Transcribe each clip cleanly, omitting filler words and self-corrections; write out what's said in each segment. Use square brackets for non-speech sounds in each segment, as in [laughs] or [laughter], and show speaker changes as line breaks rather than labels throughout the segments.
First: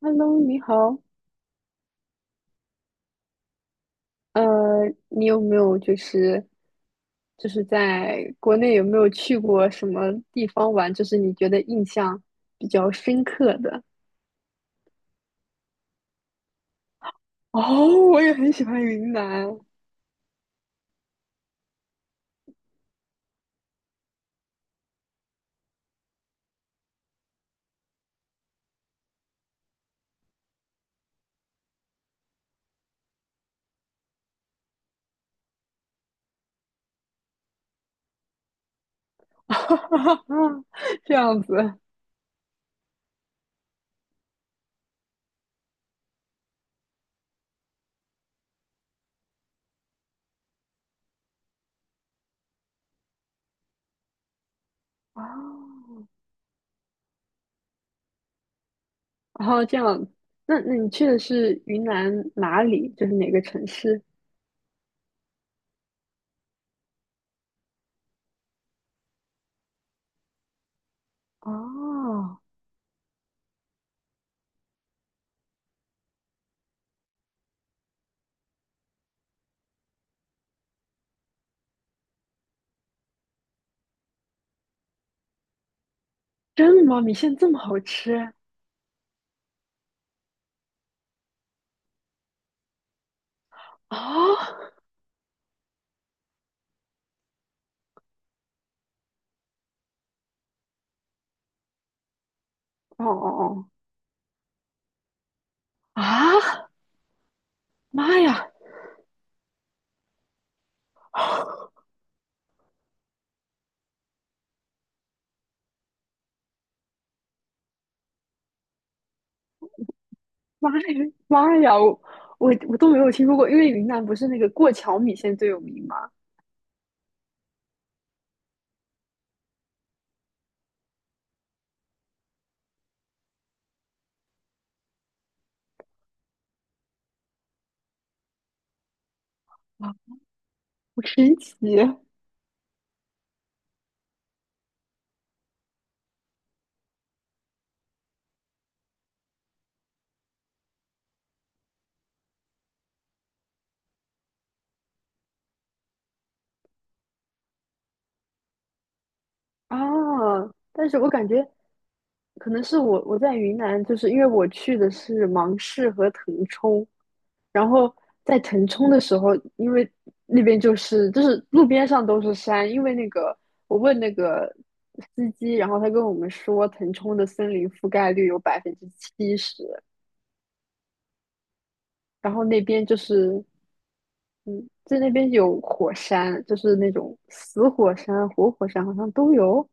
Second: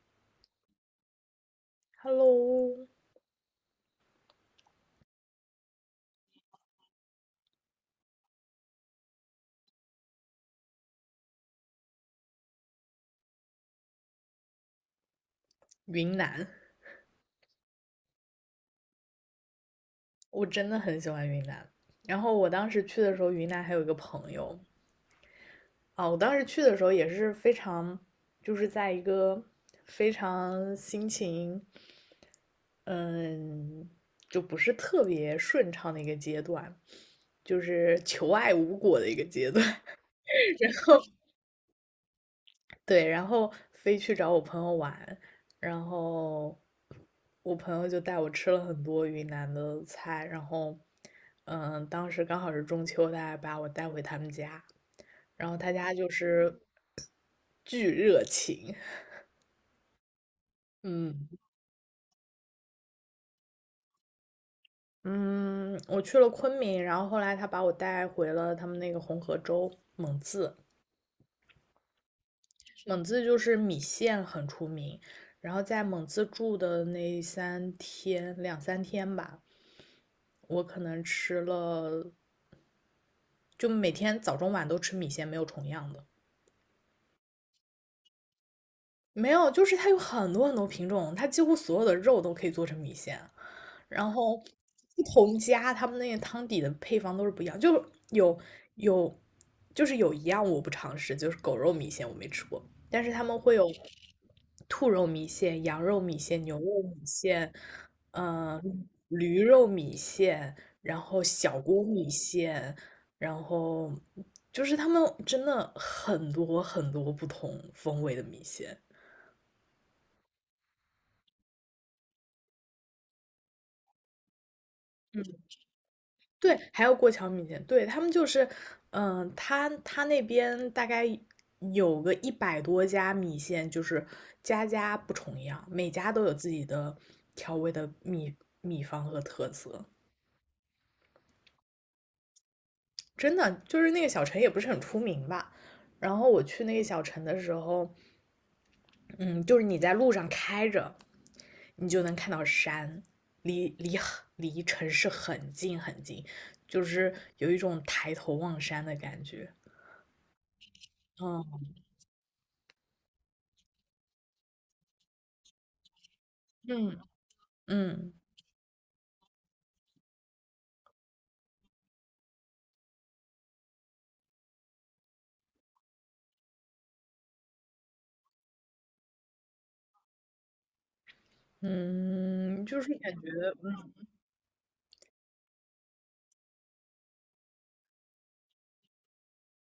Hello，你好。
Hello，
呃，你有没有就是在国内有没有去过什么地方玩？就是你觉得印象比较深刻的？
云南，
哦，我也很喜欢云南。
我真的很喜欢云南。然后我当时去的时候，云南还有一个朋友啊，我当时去的时候也是非常，就是在一个非常心情，嗯，就不是特别顺畅的一个阶段，就是求爱无果的一个阶段。
[laughs] 这样子
对，然后飞去找我朋友玩，然后我朋友就带我吃了很多云南的菜，然后，当时刚好是中秋，他还把我带回他们家，然后他家
哦，
就是巨热情，
然后这样，那你去的
嗯
是云南哪里？就是哪个城市？
嗯，我去了昆明，然后后来他把我带回了他们那个红河州蒙自，
哦，
蒙自就是米线很出名，然后在蒙自住的那两三天吧，我可能吃了，就每天早中晚都吃米线，没有重样的。
真的吗？米线这么好吃？
没有，就是它有很多很多品种，它几乎所有的肉都可以做成米线。然后
哦，
不同家他们那个汤底的配方都是不一样，就有有就是有一样我不尝试，就是狗肉米线我没吃过，但
哦
是他
哦
们会
哦，
有兔肉米线、羊肉米
啊！
线、牛肉米线，
妈呀，
嗯驴肉米线，然后小锅米线，然后就是他们真的很多很多不同风味的米线。
[laughs] 妈呀，妈呀，我都没有听说过，因为云南不是那个过桥米线
嗯，
最有名吗？
对，还有过桥米线，对，他们就是，他那边大概有个100多家米线，就是家家不重样，每家都有自己的调味的秘方和特色。
啊，好神奇
真的，就是那个小城也不是很出名吧。然后我去那个小城的时候，嗯，就是你在路上开着，你就能看到山，离城市很近很近，就是有一种抬头望山的感觉。
啊！但是我感觉
嗯
可能是我在云南，就是因为我去的是芒市和腾冲，
嗯
然后
嗯
在腾冲的时候，因为那边就是路边上都是山，因为那个我问那个司机，然后他跟我们说腾冲的森林覆盖率有70%，然后那
嗯，就
边
是
就
感觉，
是。
嗯，
嗯，在那边有火山，就是那种死火山、活火山，好像都有，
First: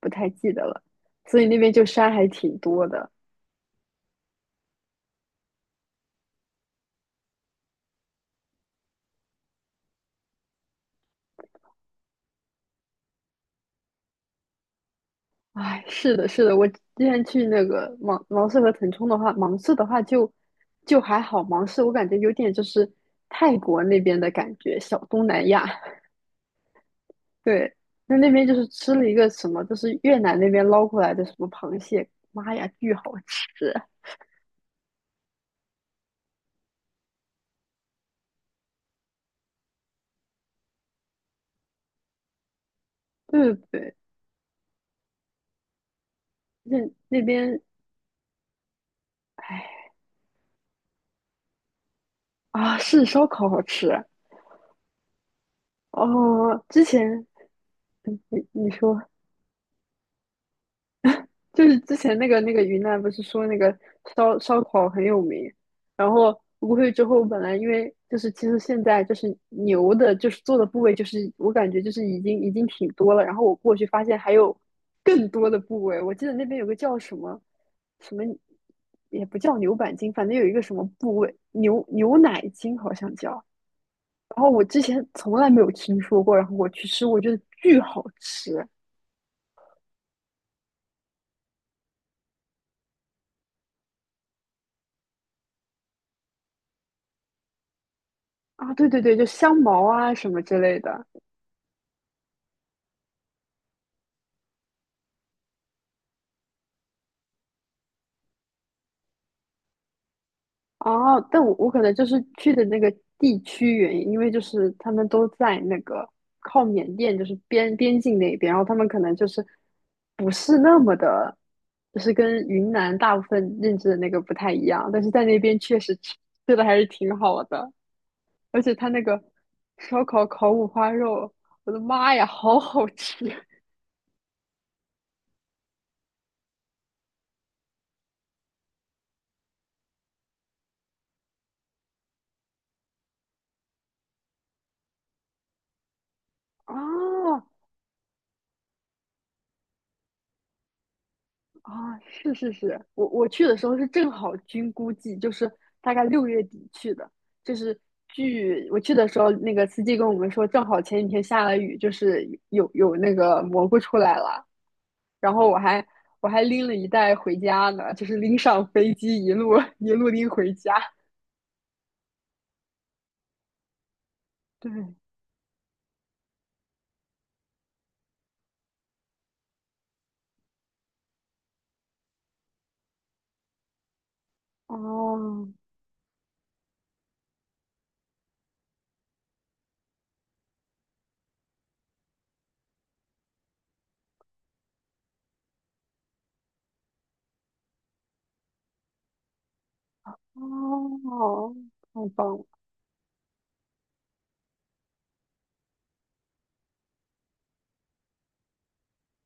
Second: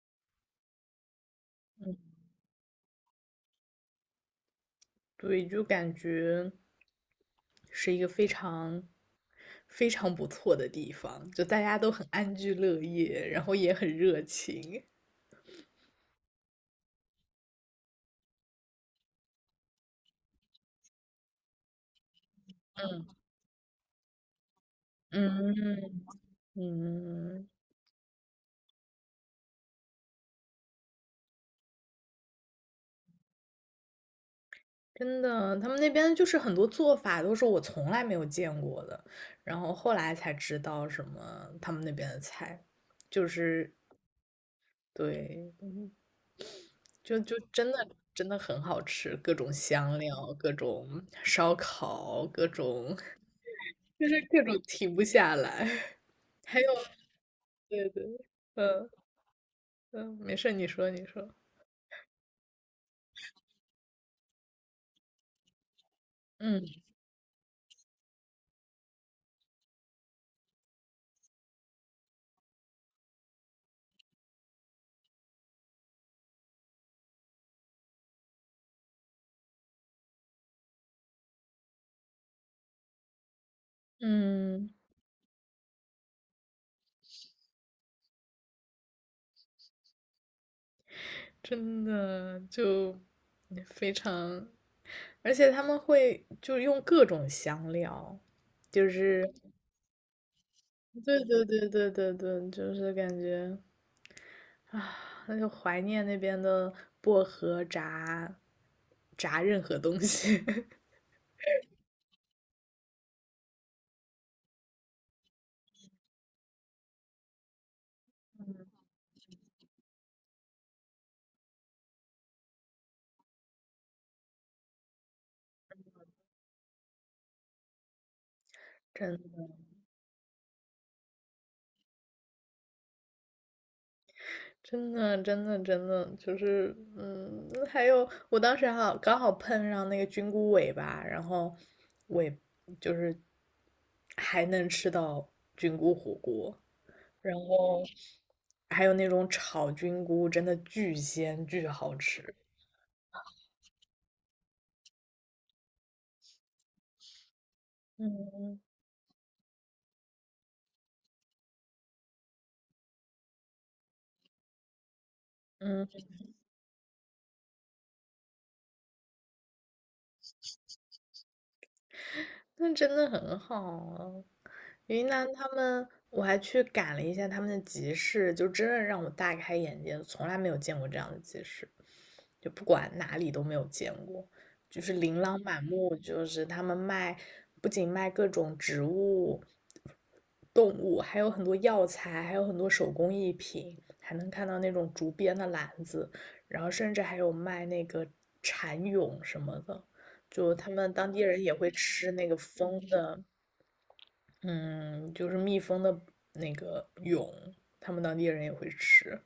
不太记得了。所以那边就山还挺多的。
对，就感觉是一个非常非常不错的地方，就大家都很安居乐业，然后也很热情。
哎，是的，是的，我之前去那个芒市和腾冲的话，芒市的话就还好，芒市我感觉有点就是泰国那边的感觉，小东南亚。
嗯嗯，
对，那边就是吃了一个什么，就是越南那边捞过来的什么螃蟹，妈呀，巨好吃！
真的，他们那边就是很多做法都是我从来没有见过的，然后后来才知道什么他们那边的菜，就
对对
是
对，
对，
那
就
那
就
边，
真的真的很好吃，各种
哎，
香料，各种烧烤，
啊，是烧烤好吃
就是各种停不下来。[laughs] 还
哦。
有，
之前
对对，
你
嗯
说，
嗯，没事，你说你说，
就是之前那个云南不是说那个烧烤很有名，然后
嗯
我过去之后本来因为就是其实现在就是牛的，就是做的部位就是我感觉就是已经挺多了，然后我过去发现还有更多的部位，我记得那边有个叫什么什么也不叫牛板筋，反正有一个什么部位牛奶筋好像叫，然后我
嗯，
之前从来没有听说过，然后我去吃，我觉得巨好吃
真的就非常，而且他们会就用各种香料，
啊！对
就
对对，就
是
香茅啊什么之类的
对对对对对对，就是感觉啊，那就怀念那边的薄荷炸任何东西。[laughs]
啊。但我可能就是去的那个地区原因，因为就是他们都在那个靠缅甸，就是边境那边，然后他们可能就是不是那么的，就是跟云南大部分认知的那个不太一样，但是在那边确实吃的还是挺好的，而且他那
真
个
的，
烧烤烤五花肉，我的妈呀，好好吃！
真的，真的，真的，就是，还有，我当时还好刚好碰上那个菌菇尾巴，然后尾就是还能吃到菌菇火锅，然
哦
后还有那种炒菌菇，真的巨鲜巨好
啊，是
吃。
是是，我去的时候是正好菌菇季，就是大概6月底去的，就是
嗯
据我去的时候，那个司机跟我们说，正好前几天下了雨，就是有那个蘑菇出来了，然后我还
嗯。
我还拎了一袋回家呢，就是拎上飞机一路 [laughs] 一路拎回家。
那真的很好啊。
对，
云南他们，我还去赶了一下他们的集市，就真的让我大开眼界，从来没有见过这样的集市，就不管哪里都没有见过，就是琳琅
哦
满目，就是他们卖，不仅卖各种植物、动物，还有很多药材，还有很多手工艺品，还能看到那种竹编的篮子，然后甚至还有卖那个蚕蛹什么的。就他们当地人
哦，
也会
太
吃那
棒
个
了
蜂的，嗯，就是蜜蜂的那个蛹，他们当地人也会吃。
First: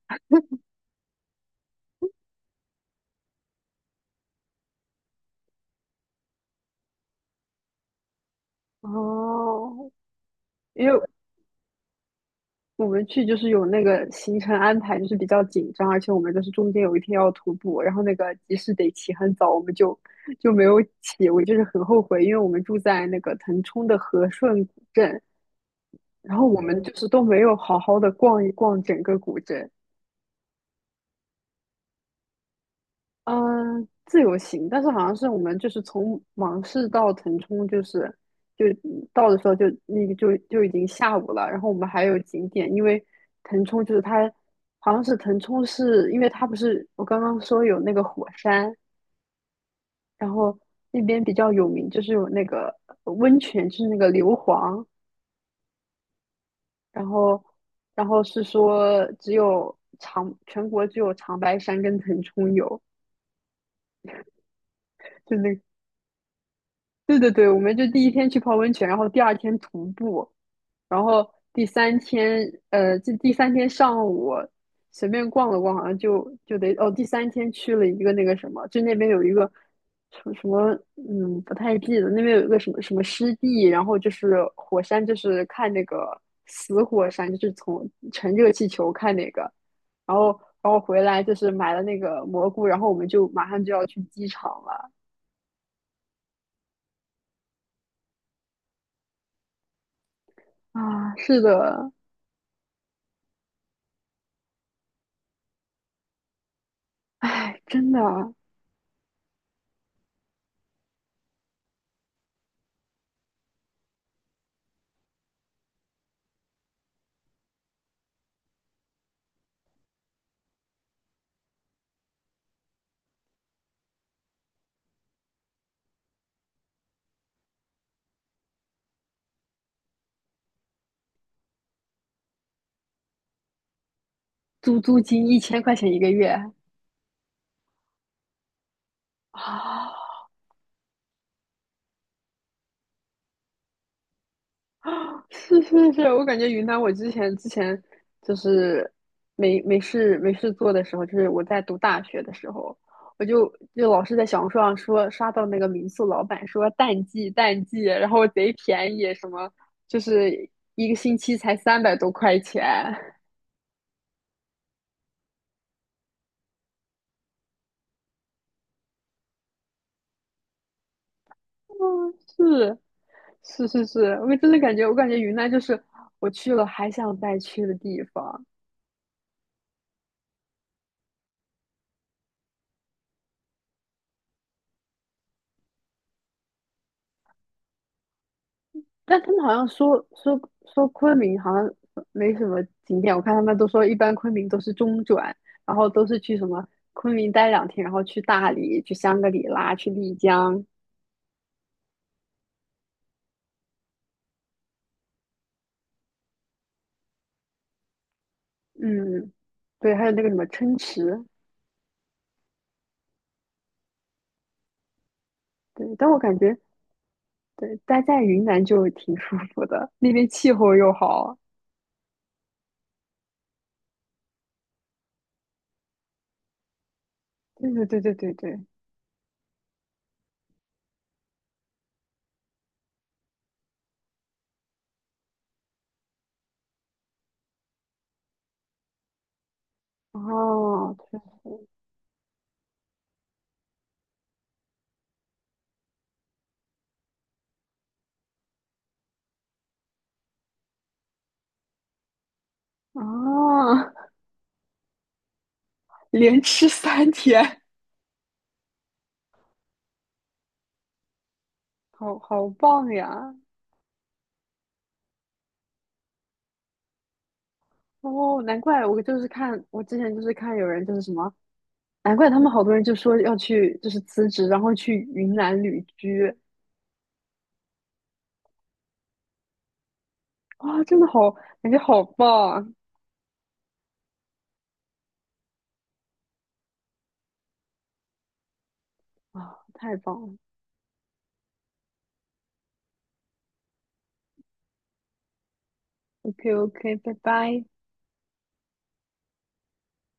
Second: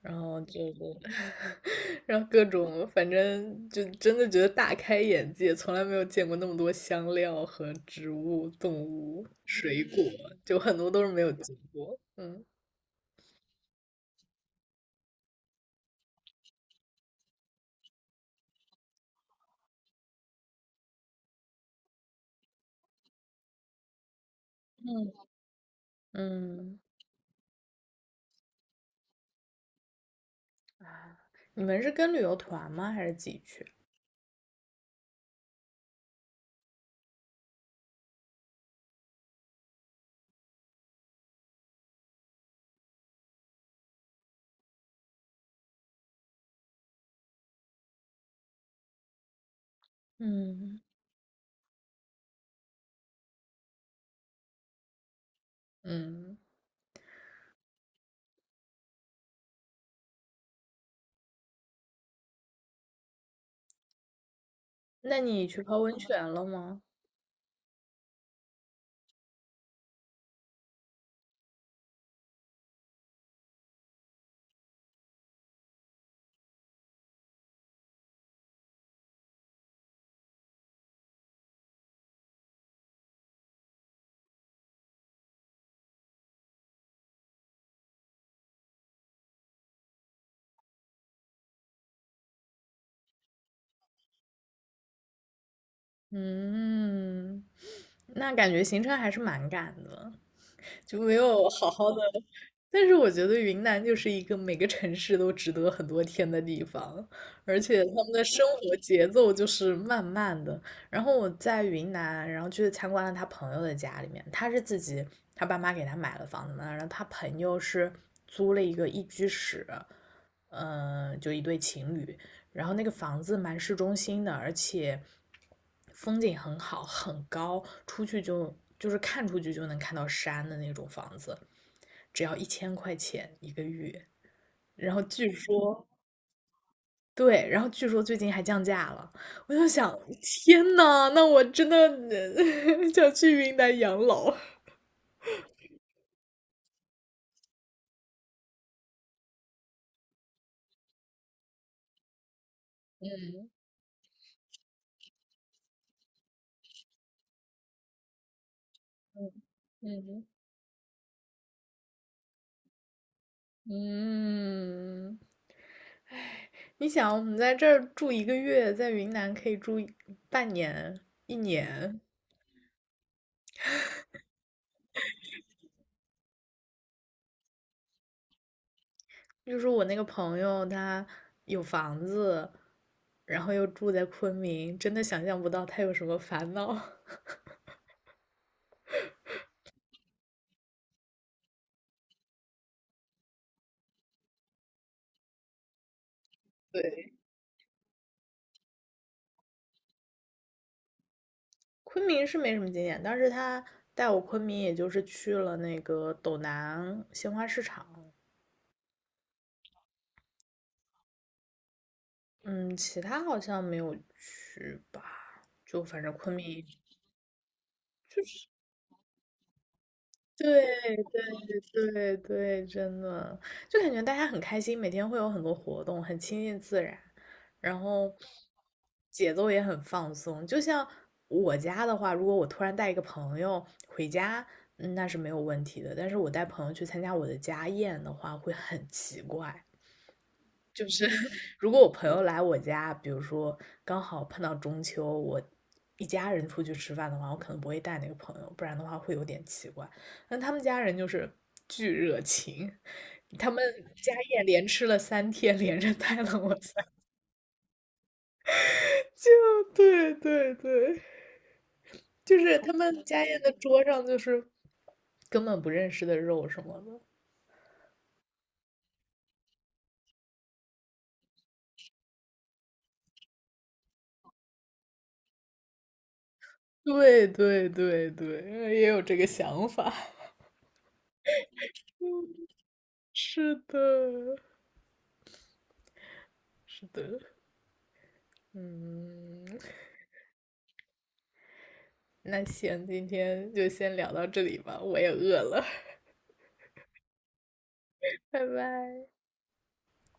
然后就是，[laughs] 然后各种，反正就真的觉得大开眼界，从来没有见过那么多香料和植物、动物、水
哦！
果，就很
因
多
为
都是没有见过。嗯
我们去就是有那个行程安排，就是比较紧张，而且我们就是中间有一天要徒步，然后那个集市得起很早，我们就没有起，我就是很后悔，因为我们住在那个腾冲的和顺古
嗯，
镇，然后我
嗯，
们就是都没有好好的逛一逛整个古镇，
你们是跟旅游团吗？还是自己去？
嗯，自由行，但是好像是我们就是从芒市到腾冲，就是就到的时候就那个就已经下午了。然后我们还有景点，因为腾冲就是它好像是腾冲是因为它不是我刚刚说有那个火山，然后
嗯
那边比较有名，就是有那个温泉，就是那个硫磺，
嗯，
然后然后是说只有长全国只有长白山跟腾冲有。
那
就
你
那。
去泡温泉了吗？
对对对，我们就第1天去泡温泉，然后第2天徒步，然后第三天，这第三天上午随便逛了逛，好像就得哦，第三天去了一个那个什么，就那边有一个什么什么，嗯，不太记得，那边有一个什么什么湿地，然后就是火山，就是看那个死火山，就是从乘热气球看那个，然后然后回来就是买了那个蘑菇，然后我们就马上就要去机场了
嗯，那感觉行程还是蛮赶的，就没
啊，是
有好
的。
好的。但是我觉得云南就是一个每个城市都值得很多天的地方，而
哎，
且
真的，
他们的生活节奏就是慢慢的。然后我在云南，然后去参观了他朋友的家里面，他是自己，他爸妈给他买了房子嘛，然后他朋友是租了一个一居室，就一对情侣，然后那个房子蛮市中心的，而且风景很好，很高，出去就是看出去就能看到山的那种房子，只要1000块钱一个月。
租
然
租
后
金
据
一千块
说，
钱1个月
对，然后据说最近还降价了。我就
啊！
想，天呐，那我真的[laughs] 想去云南养老。
是是是，我感觉云南，我之前就是没事做的时候，就是我在读大学的时候，我就老是在小红书上说刷到那个民宿老板说淡季淡季，然后贼便宜，什么就
嗯
是1个星期才300多块钱。
嗯，你想，我们在这儿住一个月，在云南可以住半年、一年，
嗯，是是是是，我感觉云南就是我去了还想再去的地方。
就是我那个朋友，他有房子，然后又住在昆明，真的想象不到他有什么烦恼。[laughs]
但他们好像说昆明好像没什么景点，我看他们都说一般昆明都是中转，然后都是去什么昆
对，
明待2天，然后去大理、去香格里拉、去丽江，
昆明是没什么经验，但是他带我昆明，也就是去了那个斗南鲜花市场，
嗯，对，还有那个什么琛池，
嗯，其他好像没有去吧，就
对，
反
但
正
我
昆
感觉
明
对待在云南就挺舒服的，那边气
对
候又好，
对对对，真的，就感觉大家很开心，每天会有很多活动，很亲近自然，
对
然
对对
后
对对对，
节奏也很放松。就像我家的话，如果我突然带一个朋友回家，那是没有问题的。但是我带朋友去参加我的家宴的话，会很奇怪，就
哦，
是
确实，
如果我朋友来我家，比如说刚好碰到中秋，我一家人出去吃饭的话，我可能不会带那个朋友，不然的话会有点奇怪。但他们家人就是巨热情，他们
哦，
家宴连吃了三天，连着
[laughs]
带了
连
我
吃
三，
三天，
[laughs] 就对对对，
好
就
好
是他
棒
们家
呀！
宴的桌上就是根本不认识的肉什么的。
哦，难怪我就是看，我之前就是看有人就是什么，难怪他们好多人就说要去就是辞职，然后去云南旅居，
对对对对，也有这个想法。
哇，真的好，感觉好棒
是的，是的。嗯，
啊，太棒了
那行，今天就先聊到这里吧，我也饿了，
，OK OK，拜拜。
拜拜。